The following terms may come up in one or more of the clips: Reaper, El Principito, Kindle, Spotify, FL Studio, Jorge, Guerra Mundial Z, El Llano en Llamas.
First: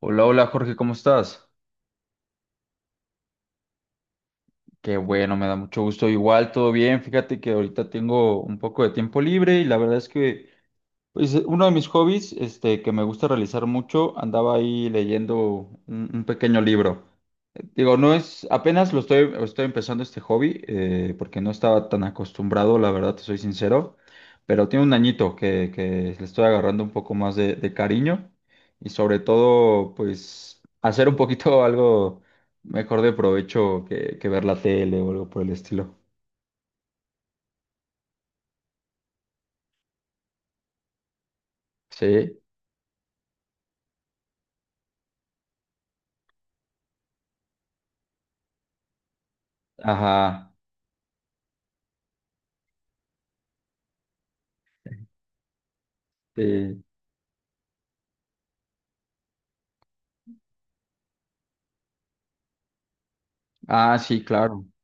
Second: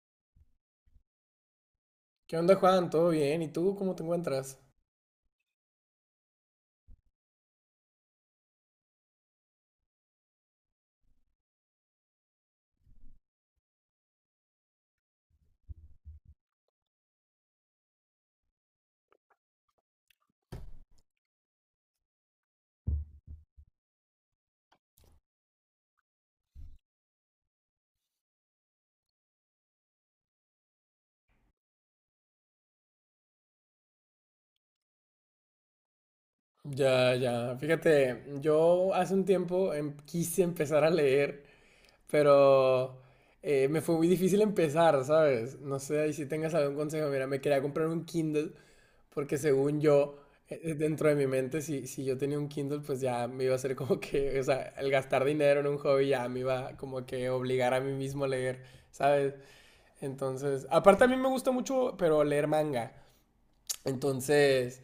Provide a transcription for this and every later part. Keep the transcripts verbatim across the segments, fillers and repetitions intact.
Hola, hola Jorge, ¿cómo estás? ¿Qué onda, Juan? ¿Todo bien? ¿Y tú cómo te encuentras? Qué bueno, me da mucho gusto. Igual, todo bien. Fíjate que ahorita tengo un poco de tiempo libre y la verdad es que pues, uno de mis hobbies, este, que me gusta realizar mucho, andaba ahí leyendo un, un pequeño libro. Digo, no es, apenas lo estoy, estoy empezando este hobby, eh, porque no estaba tan acostumbrado, la verdad, te soy sincero, pero tiene un añito que, que le estoy agarrando un poco más de, de cariño y sobre todo, pues, hacer un poquito algo mejor de provecho que, que ver la tele o algo por el estilo. Ya, ya. Fíjate, yo hace un tiempo em- quise empezar a leer, Sí, pero eh, me fue muy difícil empezar, ¿sabes? No sé ahí si tengas algún consejo. Mira, me quería comprar un Kindle porque según yo, ajá, eh, eh, dentro de mi mente, si, si yo tenía un Kindle, pues ya me iba a ser como que, o sea, el gastar dinero en un hobby ya me iba sí. como que obligar a mí mismo a leer, ¿sabes? Entonces, aparte a mí me gusta mucho, pero leer manga. Ah, sí, claro. Entonces...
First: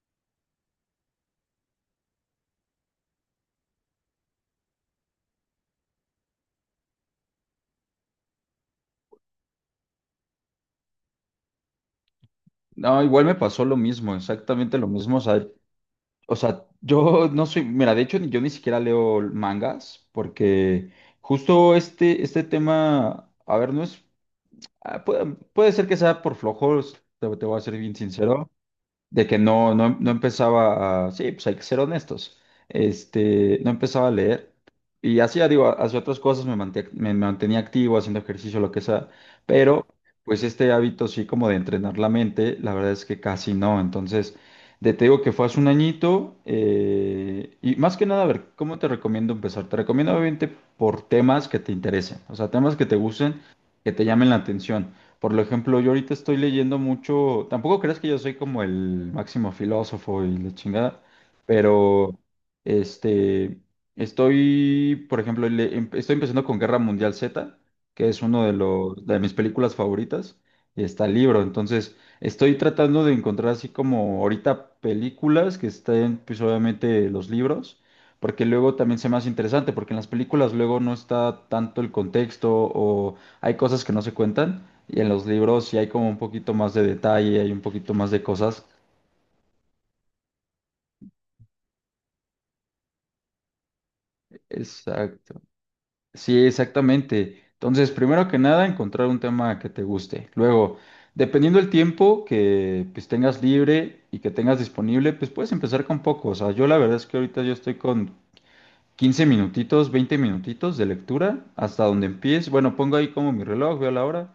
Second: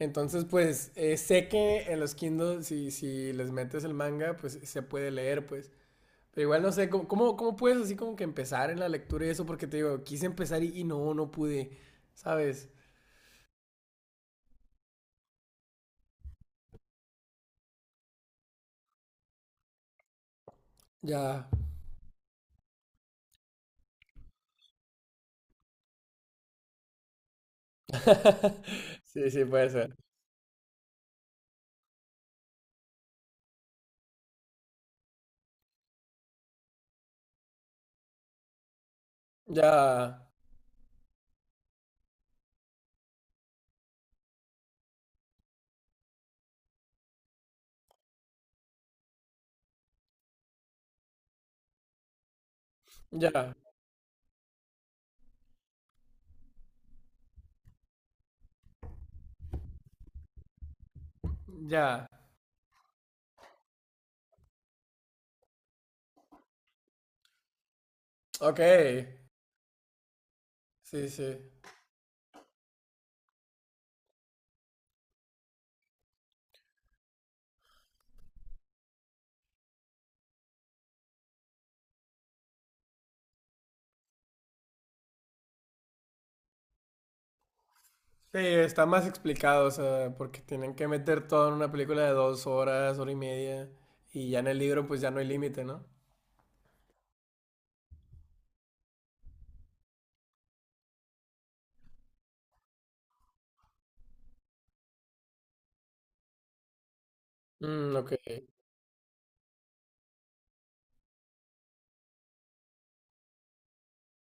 Entonces, pues eh, sé que en los Kindle, si, si les metes el manga, pues se puede leer, pues. Pero igual no sé, ¿cómo, cómo, cómo puedes así como que empezar en la lectura y eso? Porque te digo, quise empezar y, y no, no pude, ¿sabes? No, igual me pasó lo mismo, exactamente lo mismo. O sea, O sea, yo no soy, mira, de hecho yo ni siquiera leo mangas porque Ya. justo este, este tema, a ver, no es, ah, puede, puede ser que sea por flojos, te, te voy a ser bien sincero, de Sí, que sí, puede no, ser. no, no empezaba a, sí, pues hay que ser honestos, este, no empezaba a leer y hacía, digo, hacía otras cosas, me manté- me mantenía activo, haciendo ejercicio, lo que sea, Ya, pero pues este hábito sí como de entrenar la mente, la verdad es que casi no, entonces, de, te digo que fue hace un añito, eh, y más que nada, a ver, ¿cómo te recomiendo empezar? Te recomiendo obviamente por temas que te interesen, o sea, temas que te gusten, ya, que te llamen la atención. Por lo ejemplo, yo ahorita estoy leyendo mucho, tampoco crees que yo soy como el máximo filósofo y la chingada, ya. pero este, estoy, por ejemplo, le- em- estoy empezando con Guerra Mundial Z, que es uno de Ok, los, de mis películas favoritas, y está sí, el sí. libro, entonces estoy tratando de encontrar así como ahorita películas que estén, pues obviamente los libros. Porque luego también se me hace interesante, porque en las películas luego no está tanto el contexto o hay cosas que no se cuentan. Y en los libros sí hay como un poquito más de detalle, hay un poquito más de Sí, cosas. está más explicado, o sea, porque tienen que meter todo en una película de dos horas, hora y media, y ya en el libro pues ya no hay Exacto. límite, ¿no? Sí, exactamente. Entonces, primero que nada, encontrar un tema que te guste. Luego, dependiendo del tiempo que pues tengas libre y que tengas disponible, pues puedes empezar con poco. O sea, yo la verdad es que ahorita yo estoy Mm, ok. con quince minutitos, veinte minutitos de lectura hasta donde empiece. Bueno, pongo ahí como mi reloj, veo la hora,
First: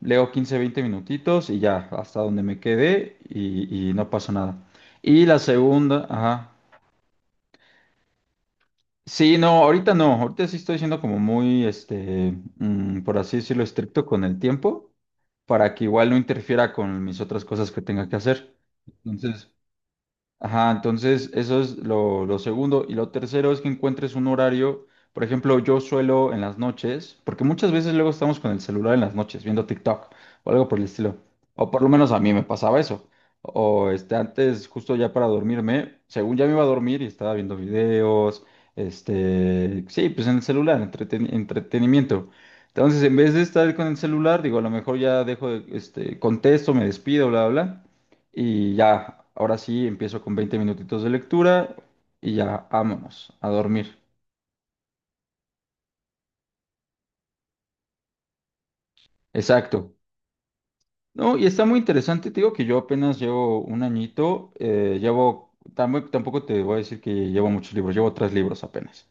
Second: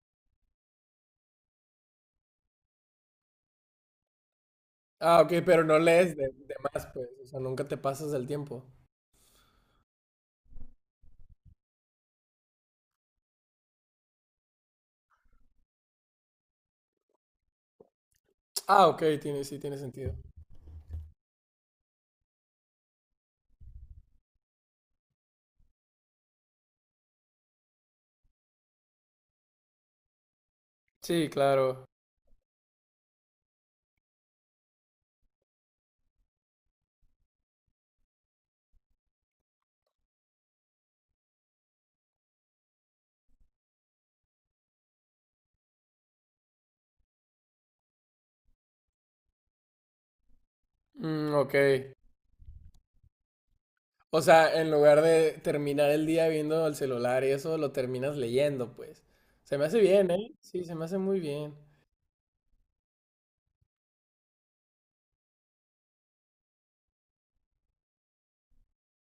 leo quince veinte minutitos y ya, hasta donde me quedé y, y no pasó nada. Ah, Y ok, la pero no segunda, lees de, ajá. de más, pues. O sea, nunca te pasas del tiempo. Sí, no, ahorita no, ahorita sí estoy siendo como muy, este, mm, por así decirlo, estricto con el tiempo, para que igual no interfiera con mis otras cosas que tenga que hacer. Ah, ok, tiene, Entonces, sí, tiene sentido. ajá, entonces eso es lo, lo segundo. Y lo tercero es que encuentres un horario. Por ejemplo, yo suelo en las noches, porque muchas veces luego estamos con el celular en las noches viendo TikTok o algo por el estilo. Sí, O por claro. lo menos a mí me pasaba eso. O este, antes, justo ya para dormirme, según ya me iba a dormir y estaba viendo videos, este, sí, pues en el celular, entreten- entretenimiento. Entonces, en vez de estar con el celular, digo, a lo mejor ya dejo, de- este, contesto, me despido, bla, bla, bla. Y ya, ahora sí empiezo con veinte minutitos de Mm, ok. lectura y ya, vámonos a dormir. O sea, en lugar de terminar el día viendo el celular y eso, lo terminas leyendo, pues. Se me hace Exacto. bien, ¿eh? Sí, se me hace muy No, y bien. está muy interesante, te digo que yo apenas llevo un añito, eh, llevo, tam- bueno, tampoco te voy a decir que llevo muchos libros, llevo tres libros apenas.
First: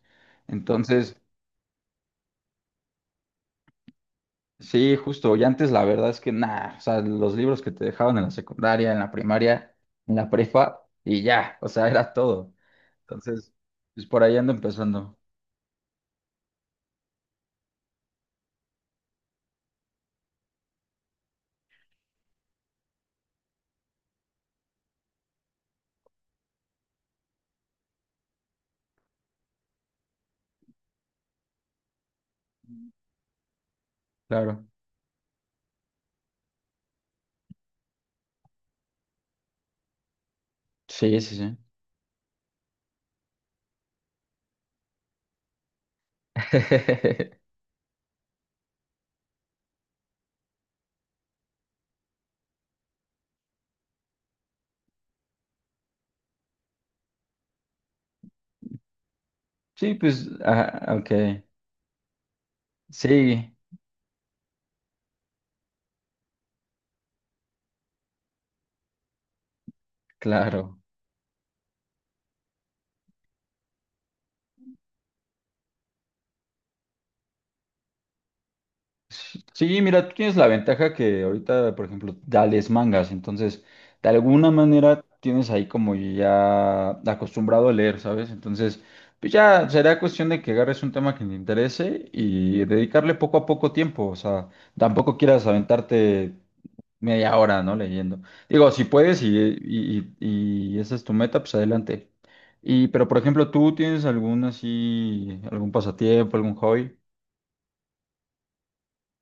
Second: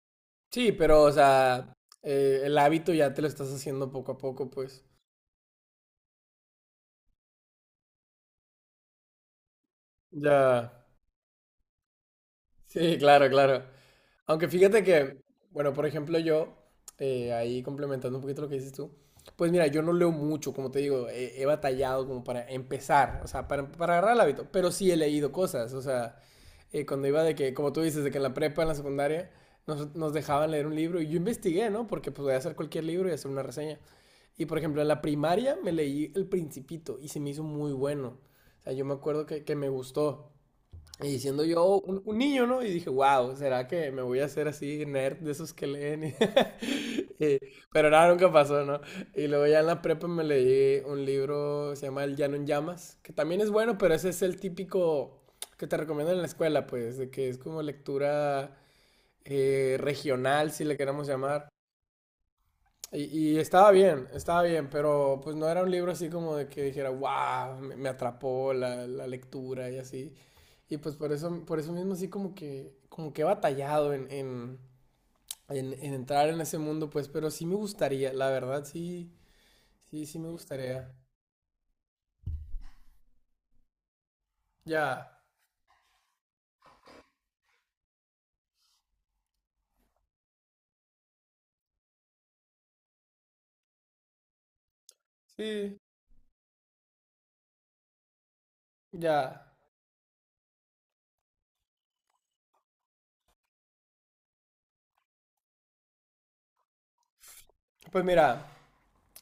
Sí, pero, o Entonces, sea, eh, el hábito ya te lo estás haciendo poco a poco, pues. sí, justo, y antes la verdad es que nada, o sea, los libros que te dejaban en la secundaria, en la primaria, en la Ya. prepa, y ya, o sea, era todo. Sí, claro, Entonces, claro. pues por ahí Aunque ando fíjate empezando, que, bueno, por ejemplo, yo, eh, ahí complementando un poquito lo que dices tú, pues mira, yo no leo mucho, como te digo, he, he batallado como para empezar, o sea, para, para agarrar el hábito, pero sí he leído cosas, o sea, eh, cuando iba de que, como tú dices, de que en la prepa, en la secundaria, nos, nos dejaban leer un libro y yo investigué, ¿no? Porque pues voy a hacer cualquier libro y hacer una reseña. Y por claro. ejemplo, en la primaria me leí El Principito y se me hizo muy bueno. O sea, yo me acuerdo que, que me gustó. Sí, Y sí, siendo sí. yo un, un niño, ¿no? Y dije, wow, ¿será que me voy a hacer así nerd de esos que leen? Y- pero nada, nunca pasó, ¿no? Y luego ya en la prepa me leí un libro, se llama El Llano en Llamas, que también es bueno, pero ese es el típico que te recomiendan en la escuela, pues, de que es como lectura eh, Sí, pues, regional, si le ah, queremos ok. llamar. Y, y Sí, estaba bien, estaba bien, pero pues no era un libro así como de que dijera, wow, me, me atrapó la, la lectura y así. Y claro. pues por eso, por eso mismo así como que, como que he batallado en, en, en- en entrar en ese mundo, pues, pero sí me gustaría, la verdad, sí, Sí, sí, mira, tú sí me tienes la ventaja gustaría. que ahorita, por ejemplo, ya lees mangas, entonces, de alguna manera Ya, tienes ahí como ya acostumbrado a leer, ¿sabes? Entonces, pues ya será cuestión de que agarres un tema que te interese y dedicarle poco a poco tiempo, o sea, tampoco quieras sí, aventarte media hora, ¿no? Leyendo. Digo, si puedes y, ya. y, y- y esa es tu meta, pues adelante. Y, pero por ejemplo, ¿tú tienes algún así, algún pasatiempo, algún hobby? Pues mira,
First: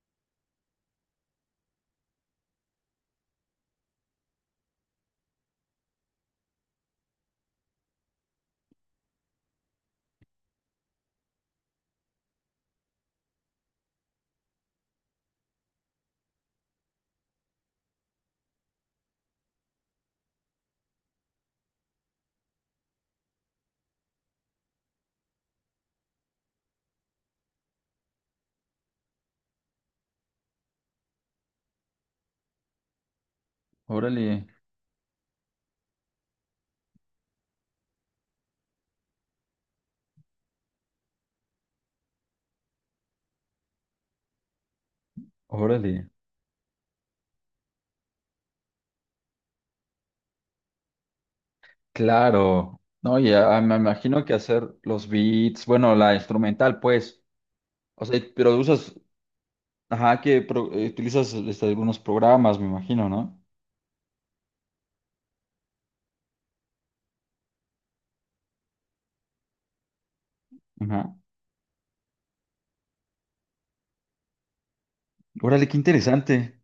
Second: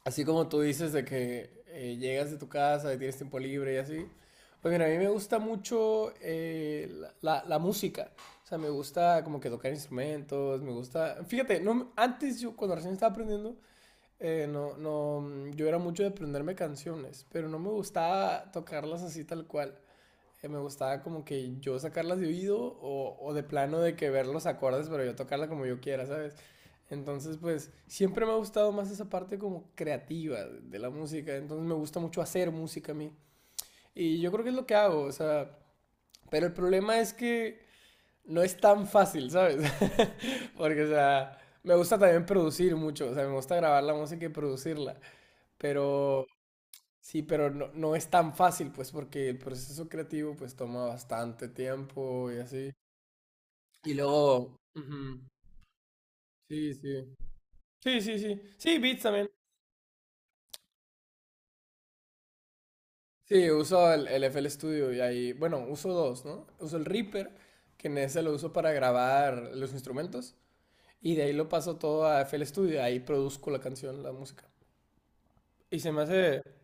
así como tú dices de que eh, llegas de tu casa y tienes tiempo libre y así. Pues mira, a mí me gusta mucho eh, la, la- la música. O sea, me gusta como que tocar instrumentos, me gusta... Fíjate, no, me- antes yo cuando recién estaba aprendiendo, eh, no, no, mm, yo era mucho de aprenderme canciones, pero no me gustaba tocarlas así tal cual eh, me gustaba como que yo sacarlas de oído o, o de plano de que ver los acordes, pero yo tocarla como yo quiera, ¿sabes? Entonces, pues siempre me ha gustado más esa parte como creativa de la música. Entonces me gusta mucho hacer música a mí. Y yo creo Órale, que es lo que hago, o sea, pero el problema es que no es tan fácil, ¿sabes? Porque, o sea, me gusta también producir mucho, o sea, me gusta grabar la música y producirla. órale. Pero sí, pero no, no es tan fácil, pues, porque el proceso creativo, pues, toma bastante tiempo y así. Claro. No, ya me Y imagino que luego... hacer los ujú, beats, bueno, la sí, instrumental, sí. pues. Sí, O sí, sea, sí. pero Sí, usas, Beats también. ajá, que pro- eh, utilizas este, algunos programas, me imagino, ¿no? Sí, uso el, el F L Studio y ahí... Bueno, uso dos, ¿no? Uso el Reaper, que en ese lo uso para grabar los instrumentos. Ajá. Y de ahí lo paso todo a F L Studio. Ahí produzco la canción, la música. Órale, qué Y se me hace... interesante.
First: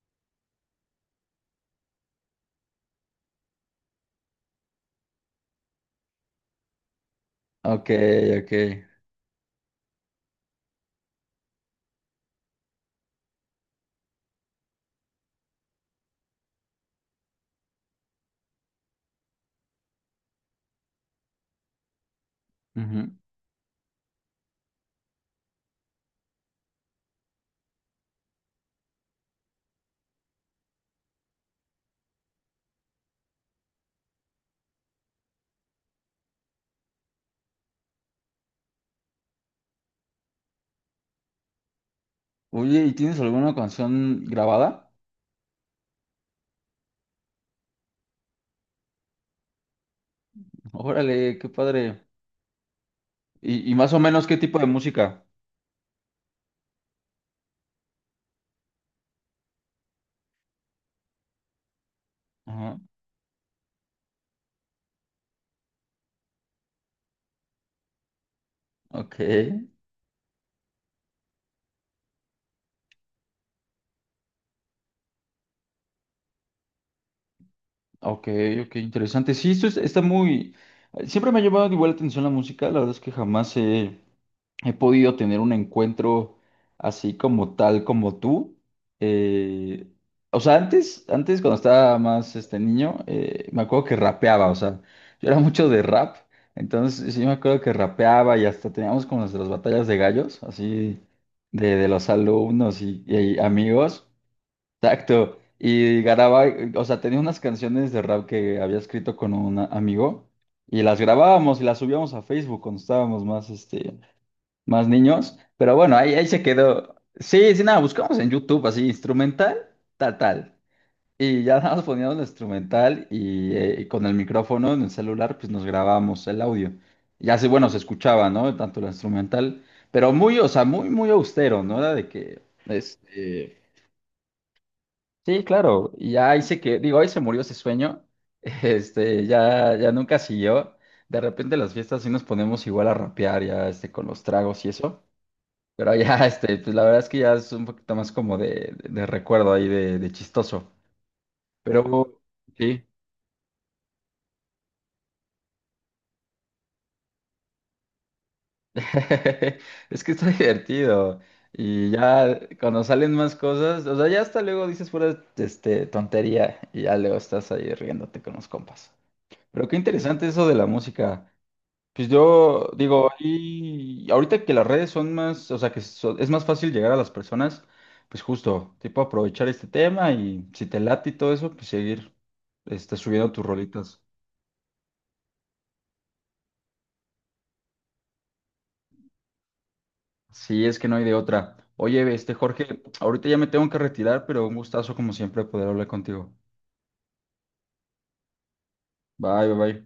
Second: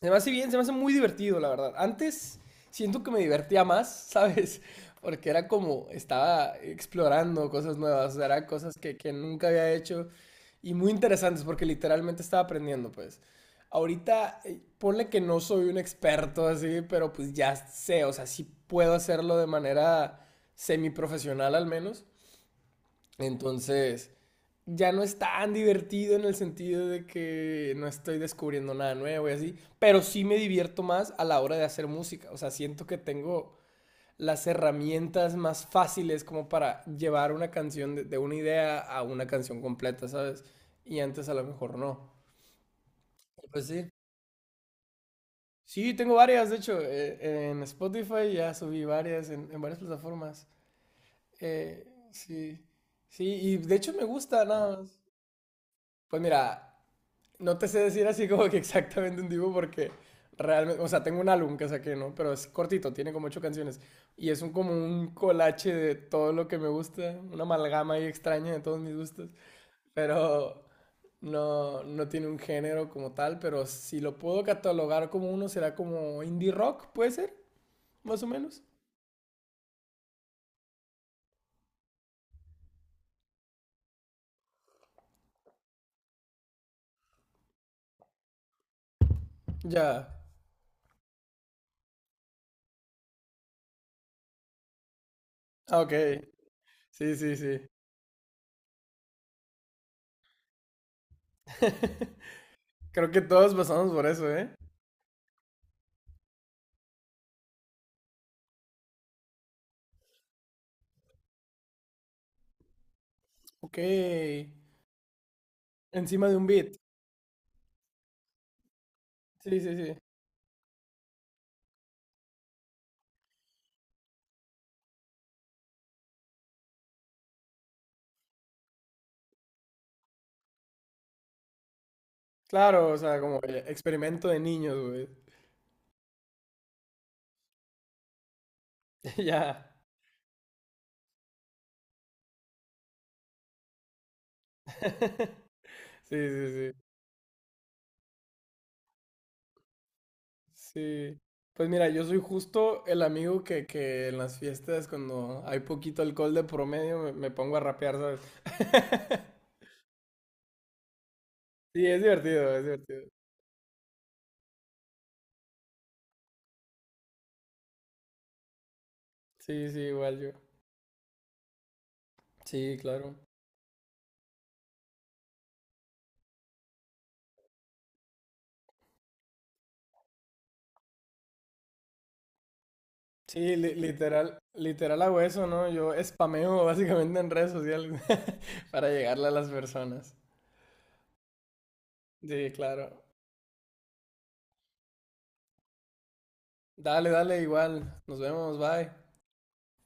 Se me hace bien, se me hace muy divertido, la verdad. Antes siento que me divertía más, ¿sabes? Porque era como, estaba explorando cosas Ok, nuevas, o sea, eran ok. cosas que, que nunca había hecho y muy interesantes porque literalmente estaba aprendiendo, pues. Ahorita, eh, ponle que no soy un experto así, pero pues ya sé, o sea, sí puedo hacerlo de manera semiprofesional al menos. Ujú. Entonces, ya no es tan divertido en el sentido de que no estoy descubriendo nada nuevo y así, pero sí me divierto más a la hora de hacer música. O sea, siento que tengo las herramientas más fáciles como para llevar una canción de, de una idea a una canción completa, ¿sabes? Y antes a lo mejor no. Oye, ¿y tienes alguna Pues sí. canción grabada? Sí, tengo varias, de hecho, eh, en Spotify ya subí varias, en, en varias plataformas. Órale, qué Eh, padre. sí, sí, y Y, y de hecho más o me menos qué gusta tipo de nada más. música. Pues mira, no te sé decir así como que exactamente un tipo porque realmente, o sea, tengo un álbum que saqué, ¿no? Pero es Ajá. cortito, tiene como ocho canciones. Y es un, como un colache de todo lo que me gusta, una amalgama ahí extraña de todos mis Ok, gustos. Pero no, no tiene un género como tal, pero si lo puedo catalogar como uno, será como indie rock, puede ser, más o ok, menos. ok, interesante. Sí, esto es- está muy... Siempre me ha llamado igual la atención la música, la verdad es que jamás he... he podido tener un encuentro así como tal como tú. Eh, Ya. o sea, antes, antes cuando estaba más este niño, eh, me acuerdo que rapeaba, o sea, yo era mucho de Ah, ok. rap, entonces Sí, sí me sí, acuerdo sí. que rapeaba y hasta teníamos como nuestras batallas de gallos, así de, de los alumnos y, Creo que y todos pasamos por amigos. eso, ¿eh? Exacto. Y grababa, eh, o sea, tenía unas canciones de rap que había escrito con un amigo y las grabábamos y las subíamos a Facebook cuando estábamos más, Ok. este, más niños, pero bueno, ahí, ahí Encima de se un beat. quedó. Sí, sí, nada, buscamos en YouTube así, instrumental, Sí, sí, sí. tal, tal. Y ya nada más poníamos el instrumental y, eh, y con el micrófono en el celular, pues nos grabamos el audio. Y así, bueno, se escuchaba, ¿no? Tanto el instrumental, pero muy, o sea, muy, muy austero, ¿no? Era de que, Claro, o sea, como el este, experimento de niños, güey. sí, claro, y ya ahí se que, digo, ahí se murió ese sueño, este, Ya. ya, ya nunca siguió. De repente las fiestas sí nos ponemos igual a rapear ya, este, con los tragos y eso. Pero Sí, ya, sí, este, sí. pues la verdad es que ya es un poquito más como de, de, de recuerdo ahí, de, de chistoso. Sí. Pues mira, yo Pero soy sí, justo el amigo que, que en las fiestas, cuando hay poquito alcohol de promedio, me, me pongo a rapear, ¿sabes? es que está divertido. Sí, Y es ya divertido, es cuando divertido. salen más cosas, o sea, ya hasta luego dices pura, este, tontería y ya luego estás ahí riéndote con los compas. Pero Sí, qué sí, igual interesante yo. eso de la música. Pues yo Sí, digo, claro. ahí- ahorita que las redes son más, o sea, que so- es más fácil llegar a las personas, pues justo, tipo aprovechar este tema y si te late y todo eso, pues seguir este, subiendo tus Sí, li- rolitas. literal, literal hago eso, ¿no? Yo spameo básicamente en redes sociales para llegarle a las personas. Sí, es que no hay de otra. Oye, este Sí, Jorge, claro. ahorita ya me tengo que retirar, pero un gustazo como siempre poder hablar contigo. Dale, dale, igual. Nos vemos, bye. Bye, bye, bye.